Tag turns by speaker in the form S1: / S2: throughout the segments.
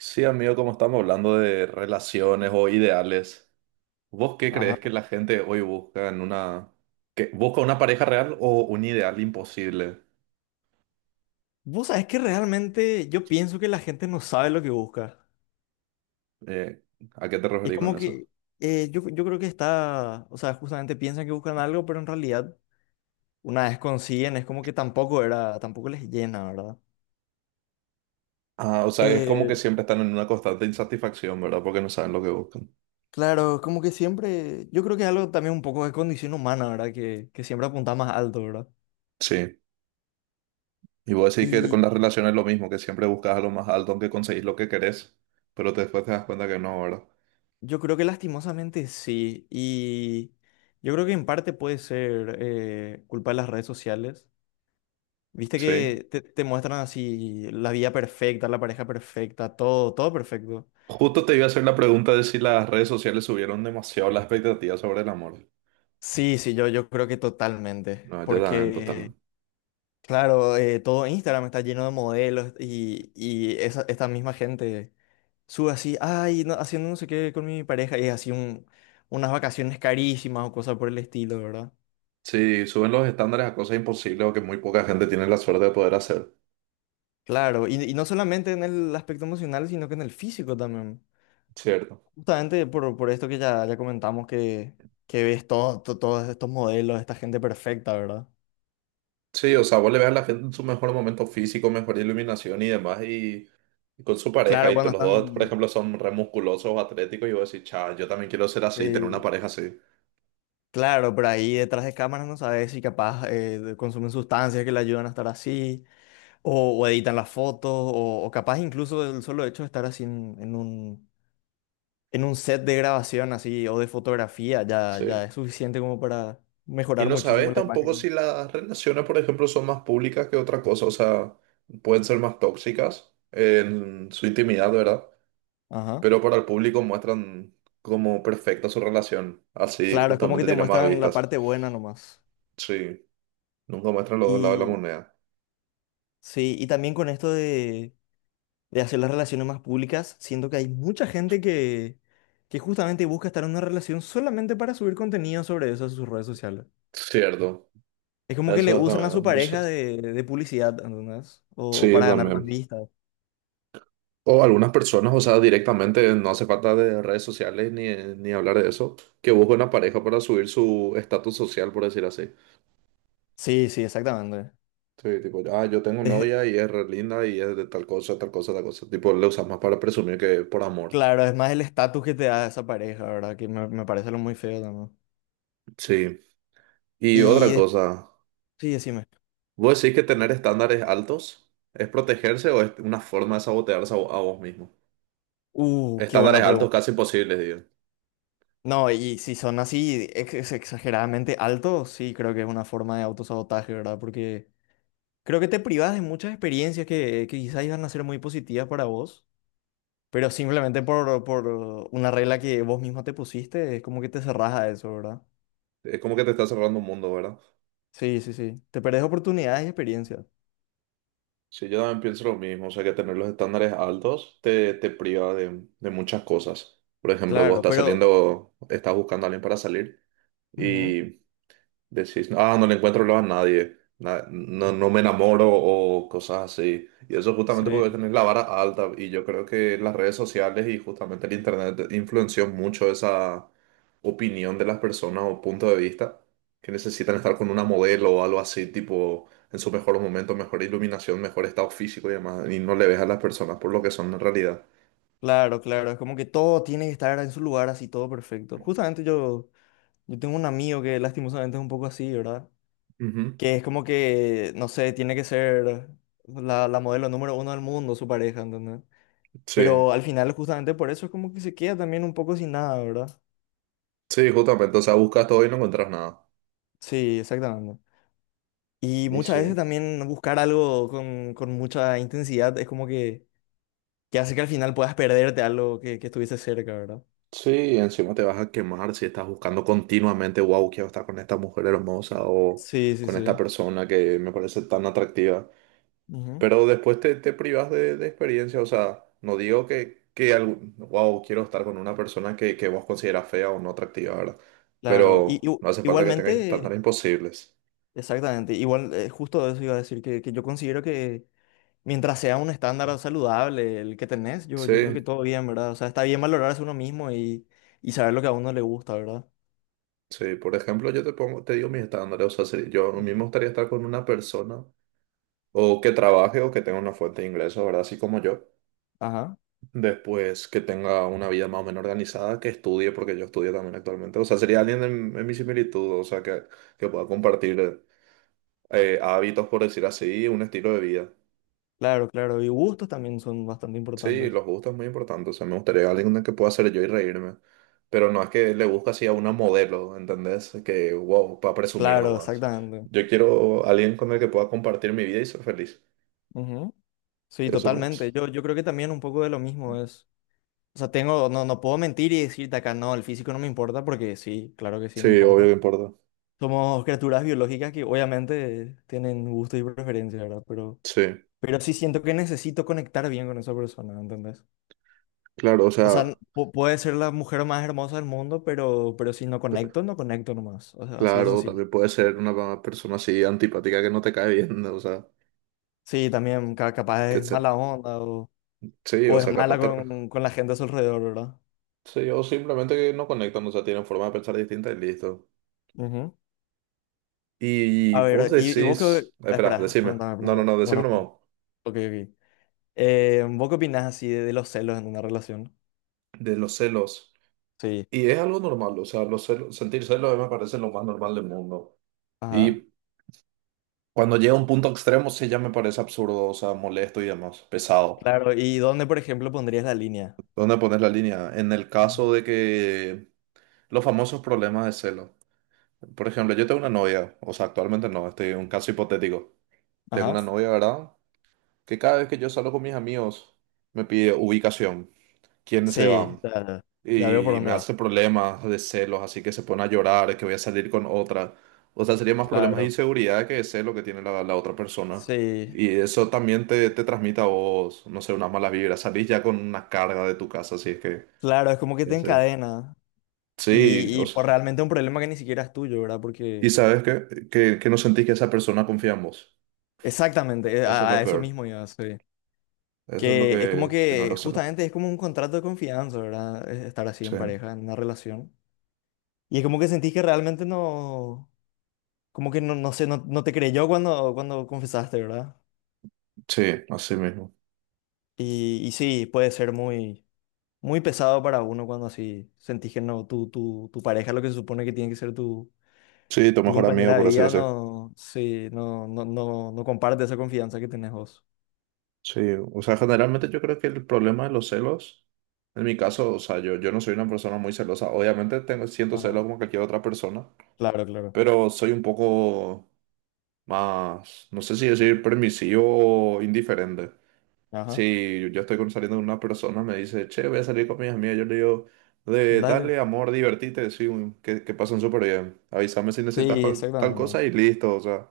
S1: Sí, amigo, como estamos hablando de relaciones o ideales, ¿vos qué crees
S2: Ajá.
S1: que la gente hoy busca en una... que busca una pareja real o un ideal imposible?
S2: Vos sabés que realmente yo pienso que la gente no sabe lo que busca.
S1: Eh, ¿A qué te
S2: Es
S1: referís con
S2: como
S1: eso?
S2: que yo creo que está, o sea, justamente piensan que buscan algo, pero en realidad una vez consiguen, es como que tampoco era, tampoco les llena, ¿verdad?
S1: Ah, o sea, es como
S2: Eh,
S1: que siempre están en una constante insatisfacción, ¿verdad? Porque no saben lo que buscan.
S2: claro, es como que siempre, yo creo que es algo también un poco de condición humana, ¿verdad? Que siempre apunta más alto, ¿verdad?
S1: Sí. Y vos decís que con
S2: Y
S1: las relaciones es lo mismo, que siempre buscas a lo más alto, aunque conseguís lo que querés, pero después te das cuenta que no, ¿verdad?
S2: yo creo que lastimosamente sí. Y yo creo que en parte puede ser culpa de las redes sociales. Viste
S1: Sí.
S2: que te muestran así la vida perfecta, la pareja perfecta, todo, todo perfecto.
S1: Justo te iba a hacer la pregunta de si las redes sociales subieron demasiado la expectativa sobre el amor.
S2: Sí, sí, yo creo que totalmente.
S1: No, yo también,
S2: Porque,
S1: totalmente.
S2: claro, todo Instagram está lleno de modelos y esta misma gente sube así, ay, no, haciendo no sé qué con mi pareja y es unas vacaciones carísimas o cosas por el estilo, ¿verdad?
S1: Sí, suben los estándares a cosas imposibles o que muy poca gente tiene la suerte de poder hacer.
S2: Claro, y no solamente en el aspecto emocional, sino que en el físico también.
S1: Cierto.
S2: Justamente por esto que ya, ya comentamos que ves todos estos modelos, esta gente perfecta, ¿verdad?
S1: Sí, o sea, vos le ves a la gente en su mejor momento físico, mejor iluminación y demás, y con su pareja,
S2: Claro,
S1: y
S2: cuando
S1: los dos, por
S2: están,
S1: ejemplo, son re musculosos, atléticos, y vos decís, cha, yo también quiero ser así, tener una
S2: eh,
S1: pareja así.
S2: claro, pero ahí detrás de cámaras no sabes si capaz consumen sustancias que le ayudan a estar así, o editan las fotos, o capaz incluso el solo hecho de estar así en un set de grabación así o de fotografía ya,
S1: Sí.
S2: ya es suficiente como para
S1: Y
S2: mejorar
S1: no
S2: muchísimo
S1: sabes
S2: la
S1: tampoco
S2: imagen.
S1: si las relaciones, por ejemplo, son más públicas que otra cosa, o sea, pueden ser más tóxicas en su intimidad, ¿verdad?
S2: Ajá.
S1: Pero para el público muestran como perfecta su relación. Así
S2: Claro, es como que
S1: justamente
S2: te
S1: tiene más
S2: muestran la
S1: vistas.
S2: parte buena nomás.
S1: Sí, nunca muestran los dos lados de la moneda.
S2: Sí, y también con esto de hacer las relaciones más públicas, siento que hay mucha gente que justamente busca estar en una relación solamente para subir contenido sobre eso a sus redes sociales.
S1: Cierto,
S2: Es como que le
S1: eso es
S2: usan a
S1: también es
S2: su
S1: muy
S2: pareja
S1: cierto.
S2: de publicidad, ¿entendés? O
S1: Sí,
S2: para ganar más
S1: también.
S2: vistas.
S1: O algunas personas, o sea, directamente no hace falta de redes sociales ni, ni hablar de eso, que buscan una pareja para subir su estatus social, por decir así.
S2: Sí, sí, exactamente.
S1: Sí, tipo, ah, yo tengo
S2: Es-
S1: novia y es re linda y es de tal cosa, tal cosa, tal cosa. Tipo, le usas más para presumir que por amor.
S2: claro, es más el estatus que te da esa pareja, ¿verdad? Que me parece lo muy feo también.
S1: Sí. Y otra
S2: Y después,
S1: cosa.
S2: sí, decime.
S1: ¿Vos decís que tener estándares altos es protegerse o es una forma de sabotearse a, a vos mismo?
S2: Qué
S1: Estándares
S2: buena.
S1: altos casi imposibles, digo.
S2: No, y si son así exageradamente altos, sí, creo que es una forma de autosabotaje, ¿verdad? Porque creo que te privas de muchas experiencias que quizás iban a ser muy positivas para vos, pero simplemente por una regla que vos mismo te pusiste, es como que te cerrás a eso, ¿verdad?
S1: Es como que te está cerrando un mundo, ¿verdad?
S2: Sí, sí, sí. Te perdés oportunidades y experiencias.
S1: Sí, yo también pienso lo mismo, o sea que tener los estándares altos te priva de muchas cosas. Por ejemplo, vos
S2: Claro,
S1: estás
S2: pero...
S1: saliendo, estás buscando a alguien para salir.
S2: Ujú.
S1: Y decís, ah, no le encuentro lo a nadie, no, no me enamoro o cosas así. Y eso justamente porque
S2: Sí,
S1: tenés la vara alta y yo creo que las redes sociales y justamente el internet influenció mucho esa opinión de las personas o punto de vista que necesitan estar con una modelo o algo así, tipo en sus mejores momentos mejor iluminación, mejor estado físico y demás, y no le ves a las personas por lo que son en realidad.
S2: claro, claro. Es como que todo tiene que estar en su lugar así, todo perfecto. Justamente yo, yo tengo un amigo que lastimosamente es un poco así, ¿verdad?
S1: Ujú.
S2: Que es como que, no sé, tiene que ser la modelo número 1 del mundo, su pareja, ¿entendés?
S1: Sí,
S2: Pero al final, justamente por eso, es como que se queda también un poco sin nada, ¿verdad?
S1: sí, justamente, o sea, buscas todo y no encuentras nada.
S2: Sí, exactamente. Y
S1: Y
S2: muchas veces
S1: sí.
S2: también buscar algo con mucha intensidad es como que hace que al final puedas perderte algo que estuviste cerca, ¿verdad?
S1: Sí, encima te vas a quemar si estás buscando continuamente, wow, quiero estar con esta mujer hermosa o
S2: Sí, sí,
S1: con esta
S2: sí.
S1: persona que me parece tan atractiva.
S2: Ujú.
S1: Pero después te privas de experiencia, o sea, no digo que wow, quiero estar con una persona que vos consideras fea o no atractiva, ¿verdad?
S2: Claro.
S1: Pero no hace falta que tengas
S2: Igualmente,
S1: estándares imposibles.
S2: exactamente. Igual, justo eso iba a decir, que yo considero que mientras sea un estándar saludable el que tenés, yo creo que
S1: Sí,
S2: todo bien, ¿verdad? O sea, está bien valorarse uno mismo y saber lo que a uno le gusta, ¿verdad?
S1: sí, por ejemplo, yo te pongo, te digo mis estándares, o sea, si yo a mí me
S2: Mm.
S1: gustaría estar con una persona o que trabaje o que tenga una fuente de ingresos, ¿verdad? Así como yo.
S2: Ajá,
S1: Después que tenga una vida más o menos organizada, que estudie, porque yo estudio también actualmente. O sea, sería alguien en mi similitud, o sea, que pueda compartir hábitos, por decir así, un estilo de vida.
S2: claro, claro. Y gustos también son bastante
S1: Sí,
S2: importantes.
S1: los gustos es muy importante. O sea, me gustaría alguien que pueda ser yo y reírme. Pero no es que le busque así a una modelo, ¿entendés? Que, wow, para presumir
S2: Claro,
S1: nomás.
S2: exactamente.
S1: Yo quiero alguien con el que pueda compartir mi vida y ser feliz.
S2: Ujú. Sí,
S1: Eso
S2: totalmente.
S1: nomás.
S2: Yo creo que también un poco de lo mismo es. O sea, tengo, no, no puedo mentir y decirte acá, no, el físico no me importa, porque sí, claro que sí me
S1: Sí, obvio
S2: importa.
S1: que importa.
S2: Somos criaturas biológicas que obviamente tienen gustos y preferencias, ¿verdad?
S1: Sí,
S2: Pero sí siento que necesito conectar bien con esa persona, ¿entendés?
S1: claro, o
S2: O
S1: sea.
S2: sea, puede ser la mujer más hermosa del mundo, pero si no conecto, no conecto nomás. O sea, así de
S1: Claro,
S2: sencillo.
S1: también puede ser una persona así antipática que no te cae bien, ¿no? O sea,
S2: Sí, también capaz
S1: que
S2: es
S1: se-
S2: mala onda
S1: sí,
S2: o
S1: o
S2: es
S1: sea,
S2: mala con la gente a su alrededor, ¿verdad?
S1: sí, o simplemente que no conectan, o sea, tienen forma de pensar distinta y listo.
S2: Ujú.
S1: Y
S2: A
S1: vos
S2: ver, y vos qué...
S1: decís, espera,
S2: Espera,
S1: decime,
S2: pregúntame,
S1: no, no,
S2: pregúntame.
S1: no, decime
S2: Bueno, bueno.
S1: nomás,
S2: Ok, ok. ¿Vos qué opinás así de los celos en una relación?
S1: de los celos.
S2: Sí.
S1: Y es algo normal, o sea, los celos, sentir celos a mí me parece lo más normal del mundo.
S2: Ajá.
S1: Y cuando llega a un punto extremo, sí ya me parece absurdo, o sea, molesto y demás, pesado.
S2: Claro, ¿y dónde, por ejemplo, pondrías la línea?
S1: ¿Dónde pones la línea? En el
S2: Ujú.
S1: caso de que los famosos problemas de celos. Por ejemplo, yo tengo una novia, o sea, actualmente no, este es un caso hipotético. Tengo
S2: Ajá.
S1: una novia, ¿verdad? Que cada vez que yo salgo con mis amigos me pide ubicación, quiénes se
S2: Sí,
S1: van,
S2: ya ya veo por
S1: y me
S2: dónde va.
S1: hace problemas de celos, así que se pone a llorar, que voy a salir con otra. O sea, sería más problemas de
S2: Claro.
S1: inseguridad que de celo que tiene la, la otra persona.
S2: Sí.
S1: Y eso también te transmite a vos, no sé, unas malas vibras. Salís ya con una carga de tu casa, así es que,
S2: Claro, es como que
S1: ya
S2: te
S1: sé.
S2: encadena.
S1: Sí, o
S2: Y
S1: sea,
S2: por realmente un problema que ni siquiera es tuyo, ¿verdad?
S1: y
S2: Porque
S1: sabes que no sentís que esa persona confía en vos.
S2: exactamente,
S1: Eso es lo
S2: a eso
S1: peor.
S2: mismo iba, sí.
S1: Eso es lo
S2: Que es como
S1: que no
S2: que
S1: lo sé. ¿No?
S2: justamente es como un contrato de confianza, ¿verdad? Es estar así
S1: Sí,
S2: en pareja, en una relación. Y es como que sentís que realmente no, como que no, no sé, no, no te creyó cuando, cuando confesaste, ¿verdad?
S1: sí, así mismo.
S2: Y sí, puede ser muy, muy pesado para uno cuando así sentís que no, tu pareja, lo que se supone que tiene que ser tu,
S1: Sí, tu
S2: tu
S1: mejor amigo,
S2: compañera de
S1: por decirlo
S2: vida,
S1: así.
S2: no, sí, no, no, no, no comparte esa confianza que tenés vos.
S1: Sí, o sea, generalmente yo creo que el problema de los celos, en mi caso, o sea, yo no soy una persona muy celosa. Obviamente tengo, siento celos
S2: Ajá.
S1: como cualquier otra persona,
S2: Claro, claro.
S1: pero soy un poco más, no sé si decir permisivo o indiferente.
S2: Ajá.
S1: Si yo estoy saliendo con una persona, me dice, che, voy a salir con mis amigas. Yo le digo,
S2: Dale.
S1: dale amor, divertite, sí, que pasen súper bien. Avísame si necesitas
S2: Sí,
S1: tal cosa
S2: exactamente.
S1: y listo, o sea.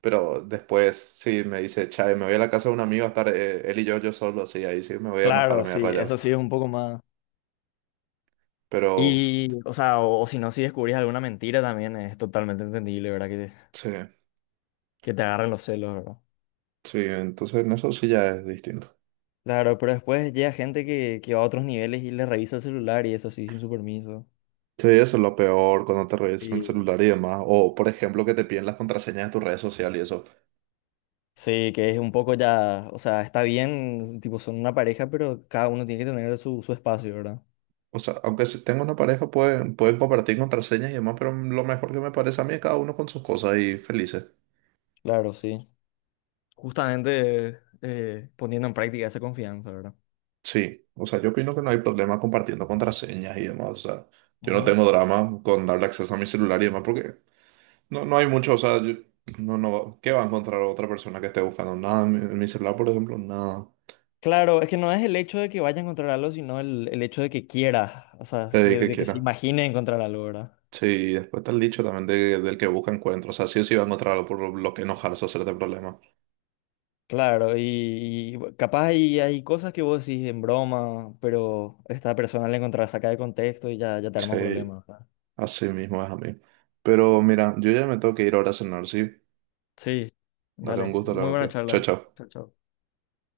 S1: Pero después, si me dice, che, me voy a la casa de un amigo a estar él y yo solo, sí, ahí sí me voy a enojar, me
S2: Claro,
S1: voy a
S2: sí,
S1: rayar.
S2: eso sí es un poco más.
S1: Pero
S2: Y, o sea, o si no, si descubrís alguna mentira también es totalmente entendible, ¿verdad?
S1: sí,
S2: Que te agarren los celos, ¿verdad?
S1: sí, entonces en eso sí ya es distinto.
S2: Claro, pero después llega gente que va a otros niveles y le revisa el celular y eso sí, sin su permiso.
S1: Sí, eso es lo peor cuando te revisan el
S2: Sí.
S1: celular y demás. O, por ejemplo, que te piden las contraseñas de tus redes sociales y eso.
S2: Sí, que es un poco ya, o sea, está bien, tipo, son una pareja, pero cada uno tiene que tener su, su espacio, ¿verdad?
S1: O sea, aunque si tengo una pareja, pueden, pueden compartir contraseñas y demás, pero lo mejor que me parece a mí es cada uno con sus cosas y felices.
S2: Claro, sí. Justamente poniendo en práctica esa confianza, ¿verdad?
S1: Sí, o sea, yo opino que no hay problema compartiendo contraseñas y demás. O sea, yo no
S2: Ujú.
S1: tengo drama con darle acceso a mi celular y demás, porque no, no hay mucho, o sea, yo- no, no, ¿qué va a encontrar otra persona que esté buscando? Nada, en mi celular, por ejemplo, nada.
S2: Claro, es que no es el hecho de que vaya a encontrar algo, sino el hecho de que quiera, o sea, que-
S1: Que
S2: de que se
S1: quiera.
S2: imagine encontrar algo, ¿verdad?
S1: Sí, y después está el dicho también del que busca encuentro. O sea, sí o sí va a encontrar algo por lo que enojarse o hacerte problema.
S2: Claro, y capaz hay, hay cosas que vos decís en broma, pero esta persona la encontrás saca de contexto y ya, ya te arma un
S1: Sí,
S2: problema, ¿verdad?
S1: así mismo es a mí. Pero mira, yo ya me tengo que ir ahora a cenar, sí.
S2: Sí,
S1: Dale un
S2: dale,
S1: gusto hablar
S2: muy buena
S1: contigo. Chao,
S2: charla.
S1: chao.
S2: Chao, chao.